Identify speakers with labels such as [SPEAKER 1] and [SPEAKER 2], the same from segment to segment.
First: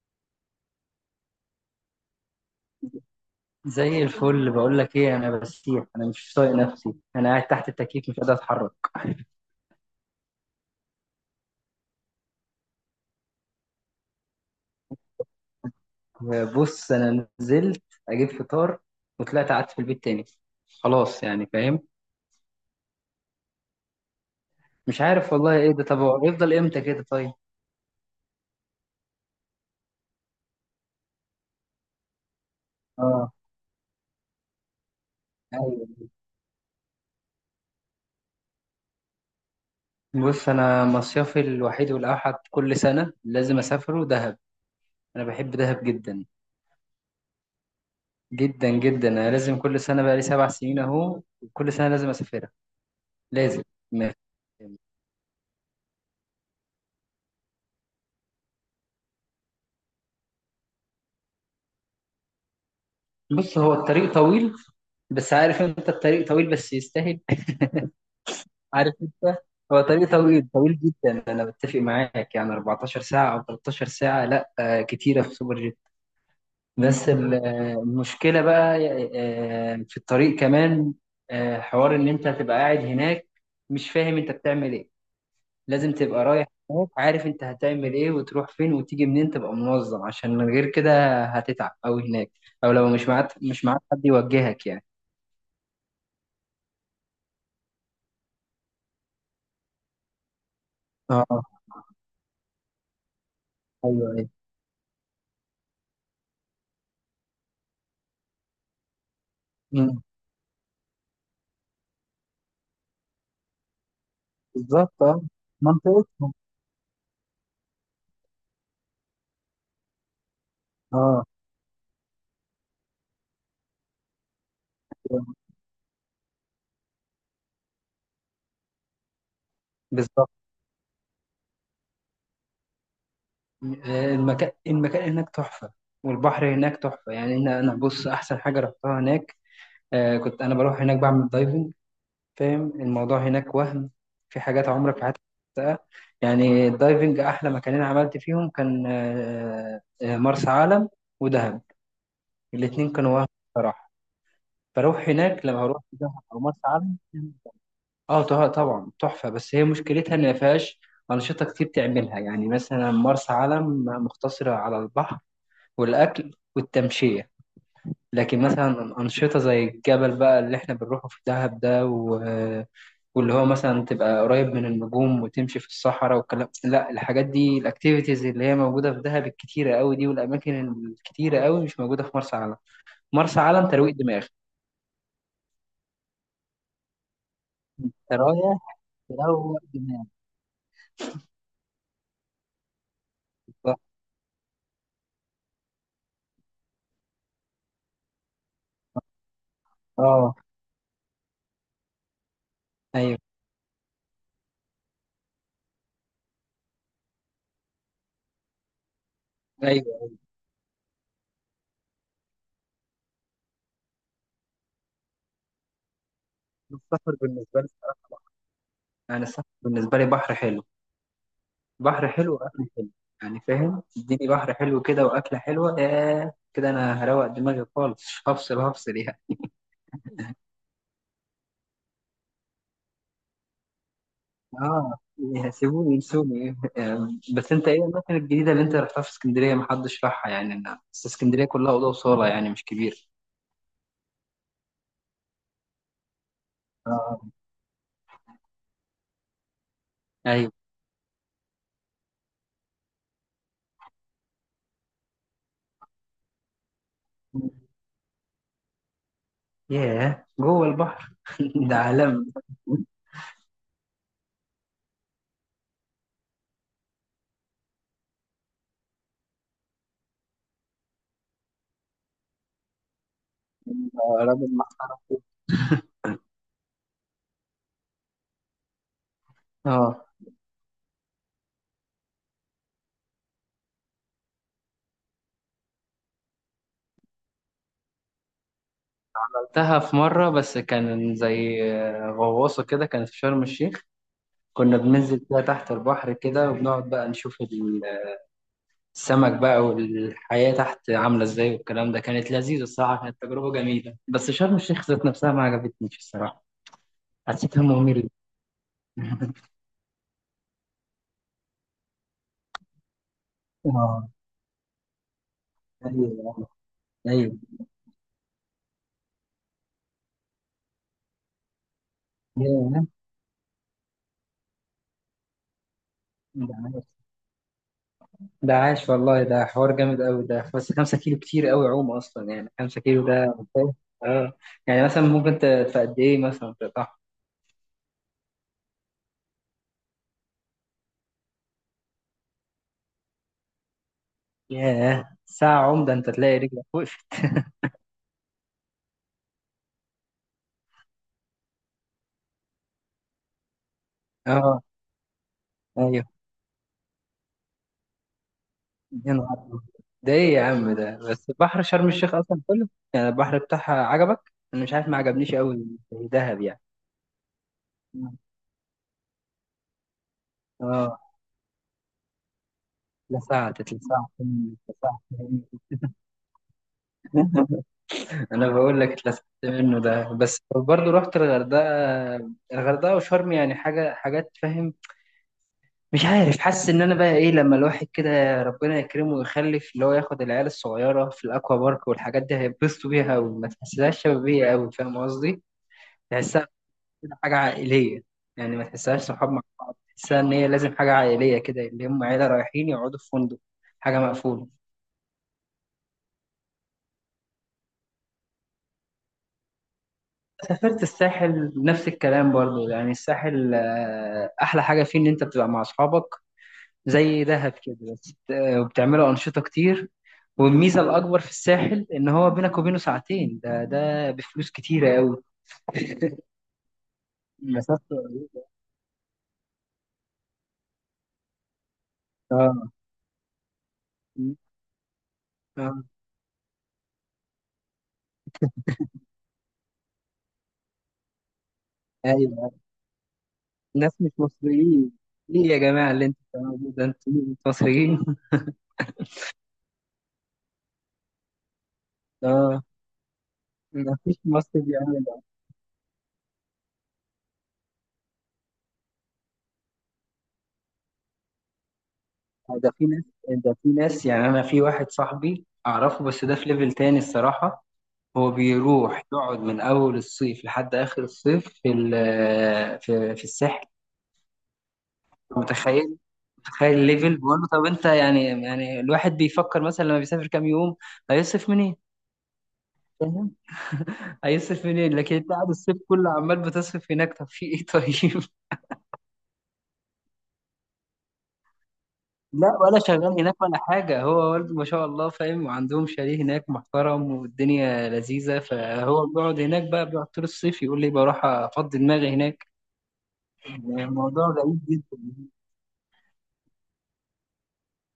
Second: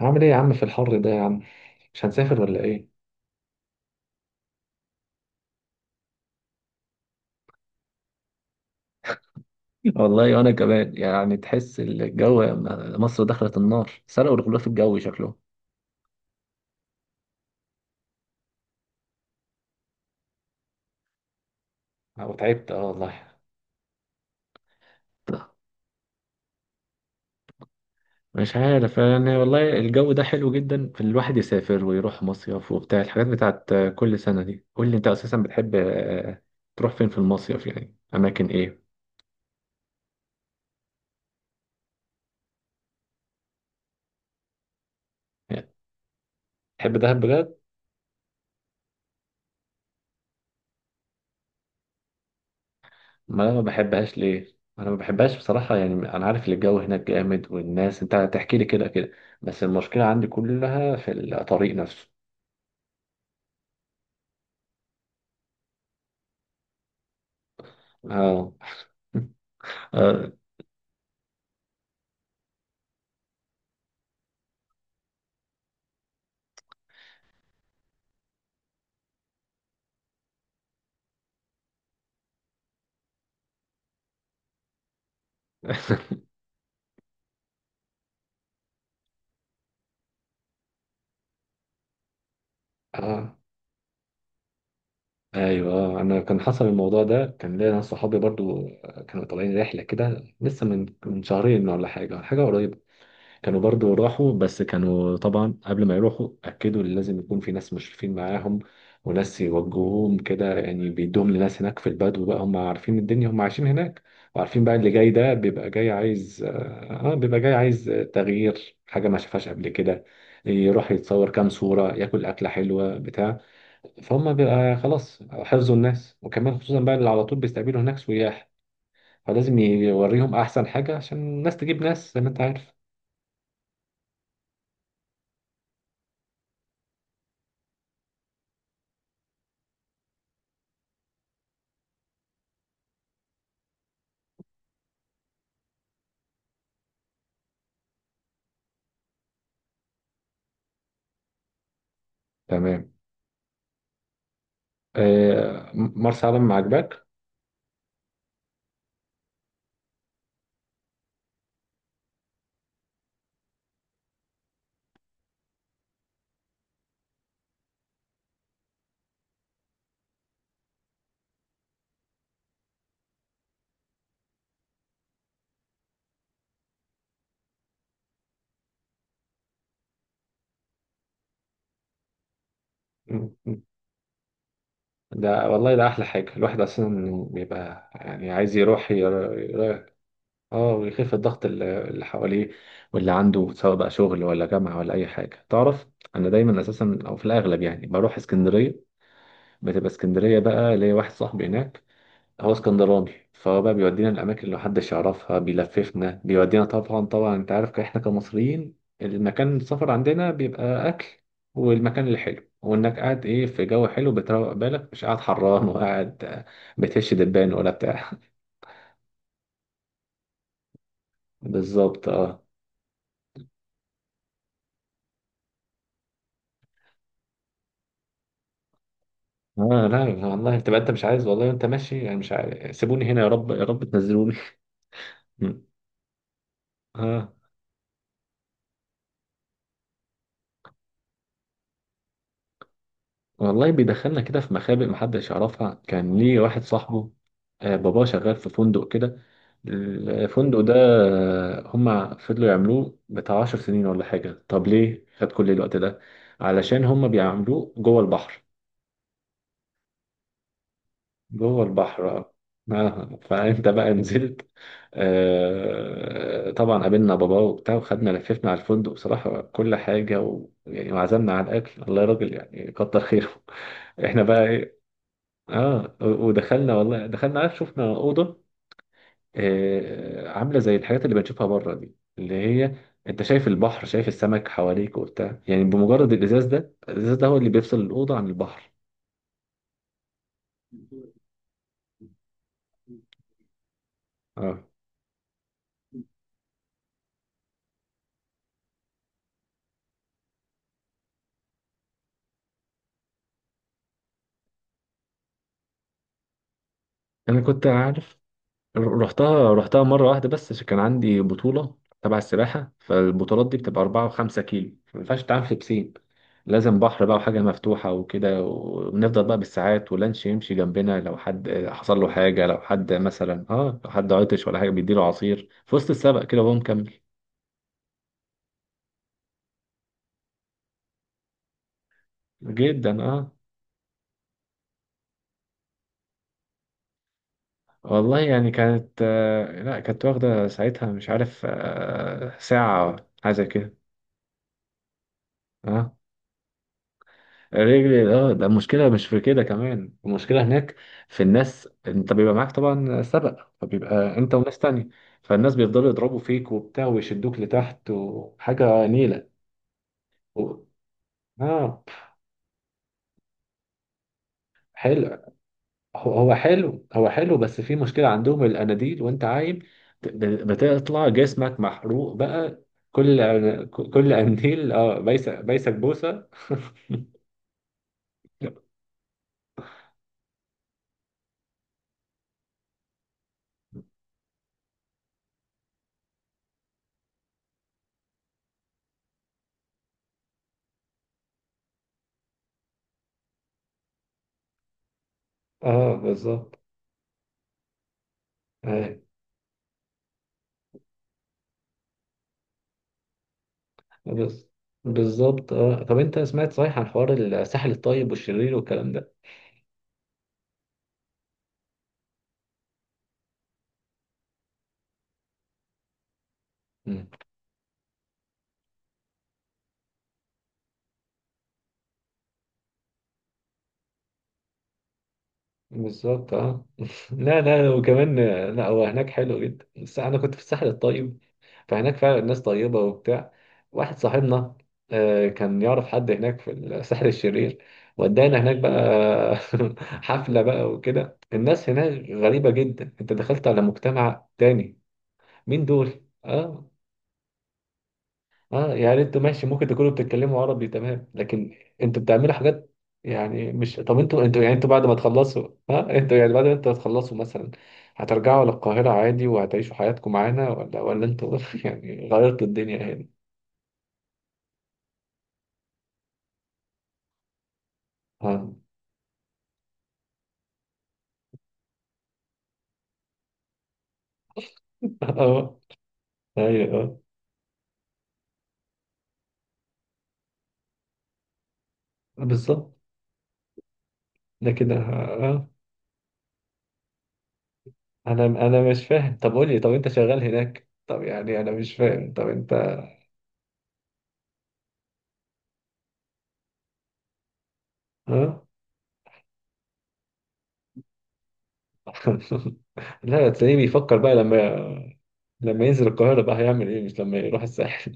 [SPEAKER 1] هعمل ايه يا عم في الحر ده يا عم؟ مش هنسافر ولا ايه؟
[SPEAKER 2] زي الفل، بقول لك ايه، انا بسيح. انا مش طايق نفسي. انا قاعد تحت التكييف مش قادر اتحرك.
[SPEAKER 1] والله وانا كمان يعني تحس الجو. مصر دخلت النار، سرقوا الغلاف الجوي شكله.
[SPEAKER 2] بص، انا نزلت اجيب فطار وطلعت قعدت في البيت تاني. خلاص، يعني فاهم.
[SPEAKER 1] انا تعبت، اه والله.
[SPEAKER 2] مش عارف والله ايه ده. طب هو يفضل امتى كده؟ طيب.
[SPEAKER 1] مش عارف يعني، والله الجو ده حلو جدا في الواحد يسافر ويروح مصيف وبتاع الحاجات
[SPEAKER 2] اه.
[SPEAKER 1] بتاعت كل سنة دي. قول لي، انت اساسا بتحب،
[SPEAKER 2] ايوه.
[SPEAKER 1] تروح فين في المصيف؟ يعني اماكن ايه؟
[SPEAKER 2] بص، انا مصيفي الوحيد والاوحد كل سنه لازم اسافره دهب. انا بحب
[SPEAKER 1] يعني
[SPEAKER 2] دهب جدا
[SPEAKER 1] تحب دهب بجد؟
[SPEAKER 2] جدا. جدا انا لازم كل سنه بقى لي 7 سنين اهو، كل سنه لازم اسافرها.
[SPEAKER 1] ما انا ما
[SPEAKER 2] لازم.
[SPEAKER 1] بحبهاش، ليه انا ما بحبهاش بصراحه يعني، انا عارف ان الجو هناك جامد والناس، انت هتحكي لي كده كده. بس المشكله عندي كلها في الطريق نفسه.
[SPEAKER 2] بص، هو الطريق طويل، بس عارف انت الطريق طويل بس يستاهل.
[SPEAKER 1] اه.
[SPEAKER 2] عارف انت. هو طريق
[SPEAKER 1] اه.
[SPEAKER 2] طويل طويل جدا، انا بتفق معاك. يعني 14 ساعة او 13 ساعة، لا كتيرة في سوبر جيت. بس المشكلة بقى في الطريق كمان. حوار ان انت هتبقى قاعد هناك مش فاهم انت بتعمل ايه. لازم تبقى رايح هناك عارف انت هتعمل ايه وتروح فين وتيجي منين، تبقى منظم عشان من غير كده هتتعب اوي هناك. او لو مش معاك
[SPEAKER 1] آه.
[SPEAKER 2] مش معاك حد يوجهك يعني.
[SPEAKER 1] ايوه، آه. انا كان حصل الموضوع ده، كان ليا ناس صحابي برضو كانوا طالعين رحله كده لسه من
[SPEAKER 2] اه.
[SPEAKER 1] شهرين ولا حاجه قريبه. كانوا برضو
[SPEAKER 2] ايوه ايوه.
[SPEAKER 1] راحوا، بس كانوا طبعا قبل ما يروحوا أكدوا إن لازم يكون في ناس مشرفين معاهم، وناس
[SPEAKER 2] مم.
[SPEAKER 1] يوجهوهم كده يعني. بيدوهم لناس هناك في البدو بقى، هم عارفين الدنيا، هم عايشين هناك، وعارفين بقى اللي
[SPEAKER 2] بالظبط
[SPEAKER 1] جاي
[SPEAKER 2] اه.
[SPEAKER 1] ده بيبقى جاي
[SPEAKER 2] منطقتهم.
[SPEAKER 1] عايز، تغيير حاجة ما شافهاش قبل كده، يروح
[SPEAKER 2] اه
[SPEAKER 1] يتصور كام صورة، ياكل أكلة حلوة بتاع فهم بيبقى خلاص حفظوا الناس، وكمان خصوصا بقى اللي على طول بيستقبلوا هناك سياح، فلازم
[SPEAKER 2] بالظبط.
[SPEAKER 1] يوريهم أحسن حاجة عشان الناس تجيب ناس زي ما أنت عارف.
[SPEAKER 2] المكان المكان هناك تحفة والبحر هناك تحفة. يعني أنا بص أحسن حاجة رحتها هناك. آه، كنت أنا بروح هناك بعمل دايفنج. فاهم الموضوع هناك. وهم في حاجات عمرك في حياتك ما شفتها. يعني الدايفنج أحلى مكانين عملت فيهم كان مرسى علم ودهب. الاتنين
[SPEAKER 1] تمام.
[SPEAKER 2] كانوا وهم بصراحة. فأروح هناك لما أروح دهب
[SPEAKER 1] مرسى
[SPEAKER 2] أو
[SPEAKER 1] علم ما
[SPEAKER 2] مرسى علم.
[SPEAKER 1] عجبك؟
[SPEAKER 2] اه طبعا تحفه، بس هي مشكلتها ان ما فيهاش انشطه كتير تعملها. يعني مثلا مرسى علم مقتصره على البحر والاكل والتمشيه. لكن مثلا انشطه زي الجبل بقى اللي احنا بنروحه في دهب ده واللي هو مثلا تبقى قريب من النجوم وتمشي في الصحراء والكلام. لا، الحاجات دي، الاكتيفيتيز اللي هي موجوده في دهب الكتيره قوي دي والاماكن الكتيره قوي مش موجوده في مرسى علم.
[SPEAKER 1] م-
[SPEAKER 2] مرسى
[SPEAKER 1] م.
[SPEAKER 2] علم ترويق دماغ.
[SPEAKER 1] ده والله ده احلى حاجه. الواحد اصلا بيبقى
[SPEAKER 2] انت
[SPEAKER 1] يعني عايز
[SPEAKER 2] رايح
[SPEAKER 1] يروح
[SPEAKER 2] تروق دماغك.
[SPEAKER 1] اه، ويخف الضغط اللي حواليه واللي عنده، سواء بقى شغل ولا جامعه ولا اي حاجه. تعرف انا دايما اساسا او في الاغلب يعني بروح اسكندريه. بتبقى
[SPEAKER 2] اه.
[SPEAKER 1] اسكندريه بقى، ليا واحد صاحبي هناك هو اسكندراني،
[SPEAKER 2] ايوه
[SPEAKER 1] فهو بقى بيودينا الاماكن اللي محدش يعرفها، بيلففنا بيودينا. طبعا طبعا انت عارف احنا كمصريين، المكان السفر
[SPEAKER 2] ايوه.
[SPEAKER 1] عندنا بيبقى اكل والمكان الحلو، وانك قاعد ايه في جو حلو بتروق بالك، مش قاعد حران وقاعد،
[SPEAKER 2] السفر
[SPEAKER 1] بتهش دبان
[SPEAKER 2] بالنسبة لي،
[SPEAKER 1] ولا بتاع.
[SPEAKER 2] يعني السفر بالنسبة لي بحر حلو.
[SPEAKER 1] بالظبط،
[SPEAKER 2] بحر حلو
[SPEAKER 1] اه.
[SPEAKER 2] وأكل حلو. يعني فاهم، اديني بحر حلو كده وأكلة حلوة ياه كده أنا هروق دماغي خالص. هفصل هفصل يعني.
[SPEAKER 1] اه لا والله، تبقى انت مش عايز، والله انت ماشي يعني مش عارف، سيبوني هنا يا رب، يا رب تنزلوني.
[SPEAKER 2] آه. سيبوني ينسوني يعني.
[SPEAKER 1] اه
[SPEAKER 2] بس أنت إيه الأماكن الجديدة اللي أنت رحتها في اسكندرية محدش راحها؟ يعني أنا بس اسكندرية كلها أوضة وصالة يعني مش كبير.
[SPEAKER 1] والله بيدخلنا كده في مخابئ محدش يعرفها. كان ليه واحد صاحبه
[SPEAKER 2] آه.
[SPEAKER 1] باباه شغال في فندق كده.
[SPEAKER 2] أيوه.
[SPEAKER 1] الفندق ده، هما فضلوا يعملوه بتاع 10 سنين ولا حاجة. طب ليه خد كل الوقت ده؟ علشان هما بيعملوه جوه البحر.
[SPEAKER 2] ياه، جوه البحر.
[SPEAKER 1] جوه
[SPEAKER 2] ده
[SPEAKER 1] البحر، اه.
[SPEAKER 2] عالم.
[SPEAKER 1] فانت بقى نزلت؟ طبعا، قابلنا باباه وبتاع وخدنا لففنا على الفندق بصراحة كل حاجة يعني وعزمنا على الأكل. الله يا راجل، يعني كتر خيره. احنا بقى
[SPEAKER 2] راجل
[SPEAKER 1] إيه؟ اه ودخلنا والله، دخلنا. عارف، شفنا اوضه
[SPEAKER 2] محترم.
[SPEAKER 1] آه، عامله زي الحاجات اللي بنشوفها بره دي، اللي هي انت شايف البحر، شايف السمك حواليك وبتاع، يعني بمجرد الازاز ده هو اللي بيفصل الاوضه عن البحر.
[SPEAKER 2] رحتها في مرة بس كان زي غواصة كده كانت في شرم الشيخ.
[SPEAKER 1] اه
[SPEAKER 2] كنا بننزل فيها تحت البحر كده وبنقعد بقى نشوف السمك بقى والحياة تحت عاملة ازاي والكلام ده. كانت لذيذة الصراحة، كانت تجربة جميلة. بس شرم الشيخ ذات نفسها ما عجبتنيش الصراحة،
[SPEAKER 1] انا
[SPEAKER 2] حسيتها
[SPEAKER 1] كنت
[SPEAKER 2] مملة.
[SPEAKER 1] عارف. رحتها مرة واحدة بس عشان كان عندي بطولة تبع السباحة. فالبطولات دي بتبقى أربعة
[SPEAKER 2] اه.
[SPEAKER 1] وخمسة كيلو ما ينفعش تتعامل في بسين.
[SPEAKER 2] ايوه
[SPEAKER 1] لازم بحر بقى
[SPEAKER 2] ايوه.
[SPEAKER 1] وحاجة مفتوحة وكده، ونفضل بقى بالساعات ولانش يمشي جنبنا لو حد حصل له حاجة، لو
[SPEAKER 2] ياه،
[SPEAKER 1] حد مثلا، اه، لو حد عطش ولا حاجة بيديله عصير في وسط السبق كده وهو
[SPEAKER 2] ده عاش.
[SPEAKER 1] مكمل.
[SPEAKER 2] ده عاش والله، ده حوار جامد قوي ده. بس 5 كيلو كتير قوي عوم اصلا. يعني 5
[SPEAKER 1] جدا
[SPEAKER 2] كيلو
[SPEAKER 1] اه.
[SPEAKER 2] ده اه. يعني مثلا ممكن في قد ايه مثلا؟
[SPEAKER 1] والله يعني كانت، لا، كانت واخدة ساعتها مش عارف، آه، ساعة أو حاجة زي كده.
[SPEAKER 2] ياه ساعة عمدة،
[SPEAKER 1] اه،
[SPEAKER 2] انت تلاقي رجلك وقفت.
[SPEAKER 1] رجلي، اه. ده المشكله مش في كده كمان، المشكله هناك في الناس. انت بيبقى معاك طبعا سبق، فبيبقى انت وناس
[SPEAKER 2] اه.
[SPEAKER 1] تانية، فالناس بيفضلوا
[SPEAKER 2] ايوه.
[SPEAKER 1] يضربوا فيك وبتاع ويشدوك لتحت وحاجه
[SPEAKER 2] يا
[SPEAKER 1] نيله.
[SPEAKER 2] نهار أبيض. ده ايه يا
[SPEAKER 1] و...
[SPEAKER 2] عم ده؟ بس بحر
[SPEAKER 1] اه
[SPEAKER 2] شرم الشيخ اصلا كله، يعني البحر بتاعها عجبك؟ انا مش عارف ما
[SPEAKER 1] حلو.
[SPEAKER 2] عجبنيش قوي زي
[SPEAKER 1] هو هو
[SPEAKER 2] دهب يعني.
[SPEAKER 1] حلو هو حلو بس في مشكله عندهم، الاناديل وانت عايم
[SPEAKER 2] اه.
[SPEAKER 1] بتطلع جسمك محروق بقى. كل
[SPEAKER 2] اتلسعت، اتلسعت
[SPEAKER 1] كل
[SPEAKER 2] منه،
[SPEAKER 1] انديل،
[SPEAKER 2] اتلسعت
[SPEAKER 1] اه، بيسك
[SPEAKER 2] منه.
[SPEAKER 1] بيسك بوسه.
[SPEAKER 2] انا بقول لك اتلسعت منه ده. بس برضه رحت الغردقة. الغردقة وشرم يعني حاجة، حاجات فاهم. مش عارف، حاسس ان انا بقى ايه لما الواحد كده ربنا يكرمه ويخلف، اللي هو ياخد العيال الصغيره في الاكوا بارك والحاجات دي هيتبسطوا بيها، وما تحسهاش شبابيه قوي فاهم قصدي.
[SPEAKER 1] اه
[SPEAKER 2] تحسها
[SPEAKER 1] بالظبط.
[SPEAKER 2] كده حاجه عائليه. يعني ما
[SPEAKER 1] آه،
[SPEAKER 2] تحسهاش صحاب مع. تحسها ان هي لازم حاجه عائليه كده، اللي هم عيله رايحين يقعدوا في فندق، حاجه
[SPEAKER 1] بس
[SPEAKER 2] مقفوله.
[SPEAKER 1] بالظبط، اه. طب انت سمعت صحيح عن حوار الساحل الطيب والشرير والكلام ده؟
[SPEAKER 2] سافرت الساحل نفس الكلام برضو. يعني الساحل احلى حاجه فيه ان انت بتبقى مع اصحابك
[SPEAKER 1] مم.
[SPEAKER 2] زي دهب كده. بس وبتعملوا انشطه كتير. والميزه الاكبر في الساحل ان هو بينك وبينه ساعتين، ده ده بفلوس كتيره قوي.
[SPEAKER 1] بالظبط، اه. لا لا،
[SPEAKER 2] مسافته
[SPEAKER 1] وكمان
[SPEAKER 2] قريبة.
[SPEAKER 1] لا، هو هناك حلو جدا بس انا كنت في الساحل الطيب، فهناك فعلا الناس
[SPEAKER 2] اه.
[SPEAKER 1] طيبة وبتاع. واحد
[SPEAKER 2] م.
[SPEAKER 1] صاحبنا كان
[SPEAKER 2] آه.
[SPEAKER 1] يعرف حد هناك في الساحل الشرير ودانا هناك بقى. حفلة بقى وكده. الناس هناك غريبة
[SPEAKER 2] ايوه.
[SPEAKER 1] جدا، انت دخلت على
[SPEAKER 2] ناس مش
[SPEAKER 1] مجتمع تاني.
[SPEAKER 2] مصريين، ايه يا
[SPEAKER 1] مين
[SPEAKER 2] جماعه
[SPEAKER 1] دول؟
[SPEAKER 2] اللي انتوا
[SPEAKER 1] اه.
[SPEAKER 2] بتعملوه ده؟ انتوا، أنتوا مصريين.
[SPEAKER 1] اه يعني انتوا ماشي، ممكن تكونوا بتتكلموا عربي تمام، لكن انتوا بتعملوا
[SPEAKER 2] اه.
[SPEAKER 1] حاجات يعني. مش
[SPEAKER 2] م. ما
[SPEAKER 1] طب
[SPEAKER 2] فيش
[SPEAKER 1] انتوا يعني
[SPEAKER 2] مصري
[SPEAKER 1] انتوا بعد ما
[SPEAKER 2] بيعمل ده.
[SPEAKER 1] تخلصوا، ها انتوا يعني بعد ما انتوا هتخلصوا مثلا، هترجعوا للقاهرة عادي وهتعيشوا حياتكم معانا، ولا انتوا يعني غيرتوا
[SPEAKER 2] ده
[SPEAKER 1] الدنيا
[SPEAKER 2] في ناس،
[SPEAKER 1] هنا؟
[SPEAKER 2] ده في ناس يعني. انا في واحد صاحبي اعرفه بس ده في ليفل تاني الصراحه. هو
[SPEAKER 1] اه.
[SPEAKER 2] بيروح يقعد من اول الصيف لحد اخر الصيف في في الساحل.
[SPEAKER 1] اه
[SPEAKER 2] متخيل؟ تخيل
[SPEAKER 1] ايوه، اه
[SPEAKER 2] الليفل، بقول له طب انت يعني، يعني الواحد بيفكر مثلا لما بيسافر كام يوم هيصرف منين.
[SPEAKER 1] بالظبط.
[SPEAKER 2] فاهم. هيصرف
[SPEAKER 1] لكن اه
[SPEAKER 2] منين؟ لكن انت
[SPEAKER 1] اه.
[SPEAKER 2] قاعد الصيف كله عمال بتصرف هناك، طب في ايه طيب؟
[SPEAKER 1] انا انا مش فاهم. طب قول لي، طب انت شغال هناك؟ طب يعني انا مش فاهم، طب انت،
[SPEAKER 2] لا ولا شغال هناك ولا حاجه. هو والده ما شاء الله فاهم، وعندهم شاليه هناك محترم والدنيا لذيذه،
[SPEAKER 1] اه.
[SPEAKER 2] فهو بيقعد هناك بقى، بيقعد طول الصيف، يقول لي بروح افضي دماغي هناك.
[SPEAKER 1] لا، تلاقيه بيفكر بقى
[SPEAKER 2] الموضوع
[SPEAKER 1] لما،
[SPEAKER 2] غريب جدا.
[SPEAKER 1] لما ينزل القاهرة بقى هيعمل إيه؟ مش لما يروح الساحل.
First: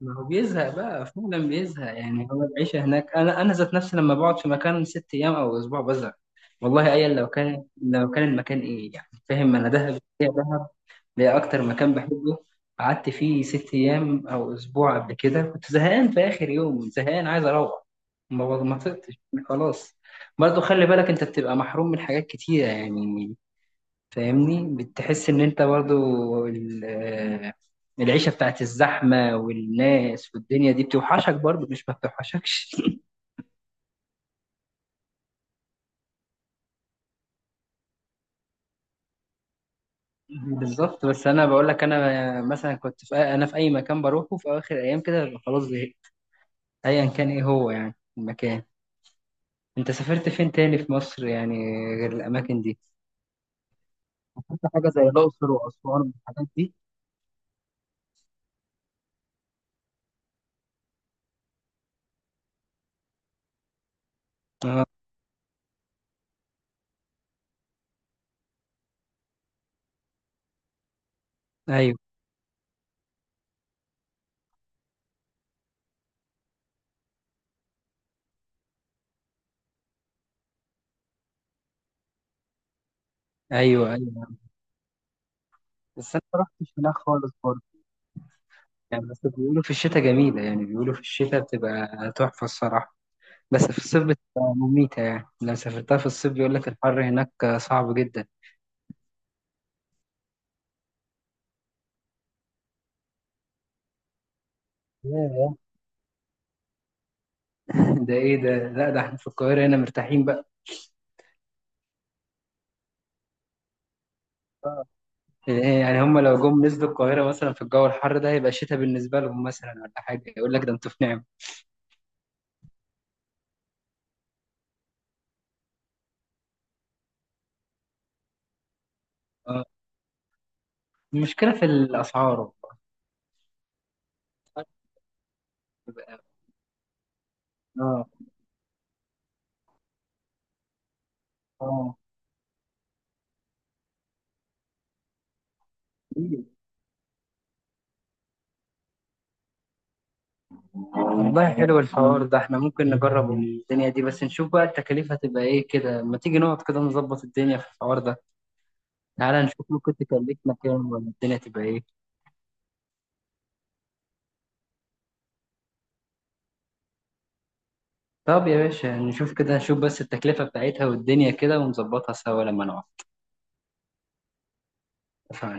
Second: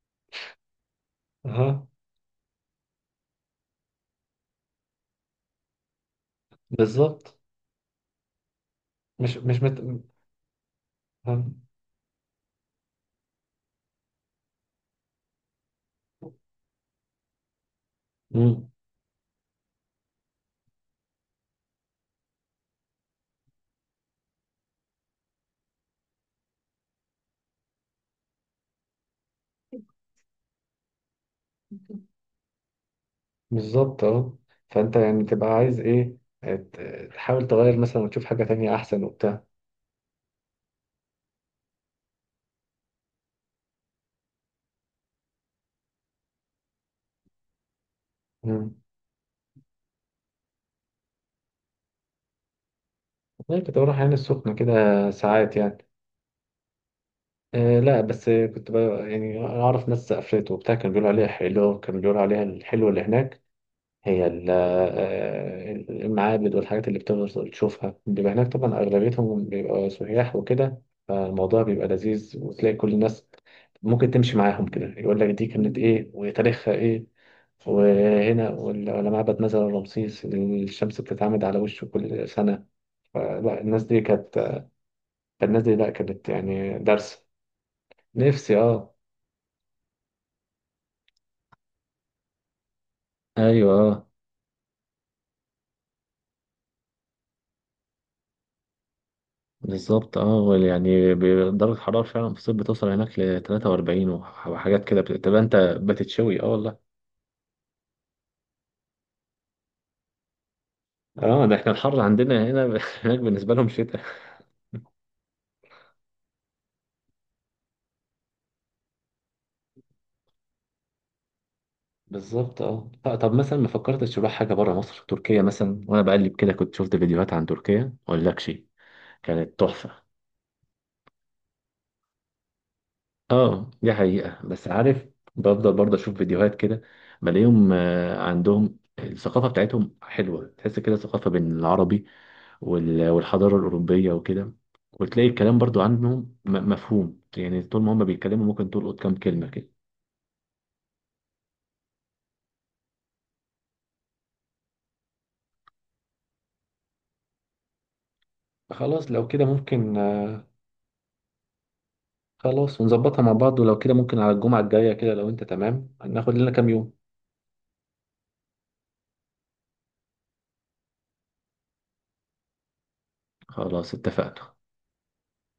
[SPEAKER 2] ما هو بيزهق بقى فعلا
[SPEAKER 1] أها،
[SPEAKER 2] بيزهق. يعني هو العيشة هناك، أنا ذات نفسي لما بقعد في مكان 6 أيام أو أسبوع بزهق. والله أيا لو
[SPEAKER 1] بالظبط.
[SPEAKER 2] كان، لو كان المكان إيه يعني
[SPEAKER 1] مش
[SPEAKER 2] فاهم.
[SPEAKER 1] مش
[SPEAKER 2] أنا دهب ده
[SPEAKER 1] أها.
[SPEAKER 2] أكتر مكان بحبه، قعدت فيه 6 أيام أو أسبوع قبل كده، كنت زهقان في آخر يوم، زهقان عايز أروح، ما
[SPEAKER 1] مم.
[SPEAKER 2] ما طقتش. خلاص. برضه خلي بالك أنت بتبقى محروم من حاجات كتيرة يعني. فاهمني، بتحس ان انت برضو العيشة بتاعت الزحمة والناس والدنيا دي بتوحشك برضو، مش ما بتوحشكش.
[SPEAKER 1] بالظبط، أهو. فأنت يعني تبقى عايز إيه، تحاول تغير مثلا وتشوف حاجة تانية أحسن وبتاع.
[SPEAKER 2] بالظبط. بس انا بقول لك انا مثلا كنت في اي مكان بروحه في اخر ايام كده ببقى خلاص زهقت، ايا كان ايه هو يعني المكان.
[SPEAKER 1] مم.
[SPEAKER 2] انت سافرت فين تاني في مصر يعني، غير الاماكن دي؟
[SPEAKER 1] والله كنت بروح عين السخنة
[SPEAKER 2] سافرت
[SPEAKER 1] كده
[SPEAKER 2] حاجه زي الاقصر
[SPEAKER 1] ساعات يعني.
[SPEAKER 2] واسوان والحاجات دي؟
[SPEAKER 1] آه لا، بس كنت بقى يعني أعرف ناس سافرت وبتاع كانوا بيقولوا عليها حلوة. كانوا بيقولوا عليها الحلوة اللي هناك هي
[SPEAKER 2] اه.
[SPEAKER 1] المعابد والحاجات اللي بتفضل تشوفها. بيبقى هناك طبعا أغلبيتهم بيبقى سياح وكده، فالموضوع بيبقى
[SPEAKER 2] ايوه
[SPEAKER 1] لذيذ، وتلاقي كل الناس ممكن تمشي معاهم كده يقول لك دي كانت إيه وتاريخها إيه وهنا، ولا معبد مثلا رمسيس الشمس بتتعمد على وشه كل سنة. فلا الناس
[SPEAKER 2] ايوه.
[SPEAKER 1] دي
[SPEAKER 2] ايوه.
[SPEAKER 1] كانت، الناس دي لا
[SPEAKER 2] بس انا
[SPEAKER 1] كانت
[SPEAKER 2] ما رحتش
[SPEAKER 1] يعني
[SPEAKER 2] هناك
[SPEAKER 1] درس.
[SPEAKER 2] خالص برضه
[SPEAKER 1] نفسي، اه.
[SPEAKER 2] يعني. بس بيقولوا في الشتاء جميلة. يعني بيقولوا في الشتاء بتبقى تحفة الصراحة، بس في الصيف
[SPEAKER 1] ايوه
[SPEAKER 2] بتبقى مميتة. يعني لو سافرتها في الصيف بيقول لك الحر هناك صعب جدا.
[SPEAKER 1] بالظبط، اه يعني درجة الحرارة فعلا في الصيف بتوصل هناك ل 43 وحاجات كده تبقى
[SPEAKER 2] ياه.
[SPEAKER 1] انت بتتشوي. اه والله.
[SPEAKER 2] ده ايه ده؟ لا ده احنا في القاهرة هنا مرتاحين بقى.
[SPEAKER 1] اه ده احنا الحر عندنا هنا هناك بالنسبة لهم شتاء.
[SPEAKER 2] آه. إيه يعني هم لو جم نزلوا القاهرة مثلا في الجو الحر ده هيبقى شتاء بالنسبة لهم مثلا ولا حاجة، يقول لك ده انتوا في نعمة.
[SPEAKER 1] بالظبط، اه. طب مثلا ما فكرتش تروح حاجة بره مصر؟ تركيا مثلا، وانا بقلب كده كنت شفت فيديوهات عن تركيا ما اقولكش، كانت
[SPEAKER 2] آه.
[SPEAKER 1] تحفة.
[SPEAKER 2] المشكلة في الأسعار، الأسعار
[SPEAKER 1] اه دي حقيقة، بس عارف بفضل برضه اشوف
[SPEAKER 2] بتبقى-
[SPEAKER 1] فيديوهات كده، بلاقيهم
[SPEAKER 2] آه.
[SPEAKER 1] عندهم الثقافة بتاعتهم حلوة، تحس كده ثقافة بين
[SPEAKER 2] آه.
[SPEAKER 1] العربي والحضارة الأوروبية وكده. وتلاقي الكلام برضو عنهم مفهوم يعني، طول ما هم بيتكلموا ممكن تلقط كام كلمة كده.
[SPEAKER 2] والله حلو الحوار ده. احنا ممكن نجرب الدنيا دي بس نشوف بقى التكاليف هتبقى ايه كده. ما تيجي نقعد كده نظبط الدنيا في الحوار ده.
[SPEAKER 1] خلاص لو
[SPEAKER 2] تعالى
[SPEAKER 1] كده
[SPEAKER 2] نشوف
[SPEAKER 1] ممكن،
[SPEAKER 2] ممكن تكلفنا كام ولا الدنيا تبقى ايه.
[SPEAKER 1] خلاص، ونظبطها مع بعض. ولو كده ممكن على الجمعة الجاية كده، لو أنت تمام، ناخد لنا كام يوم.
[SPEAKER 2] طب يا باشا نشوف كده، نشوف بس التكلفة بتاعتها والدنيا كده ونظبطها سوا لما
[SPEAKER 1] خلاص، اتفقنا.
[SPEAKER 2] نقعد.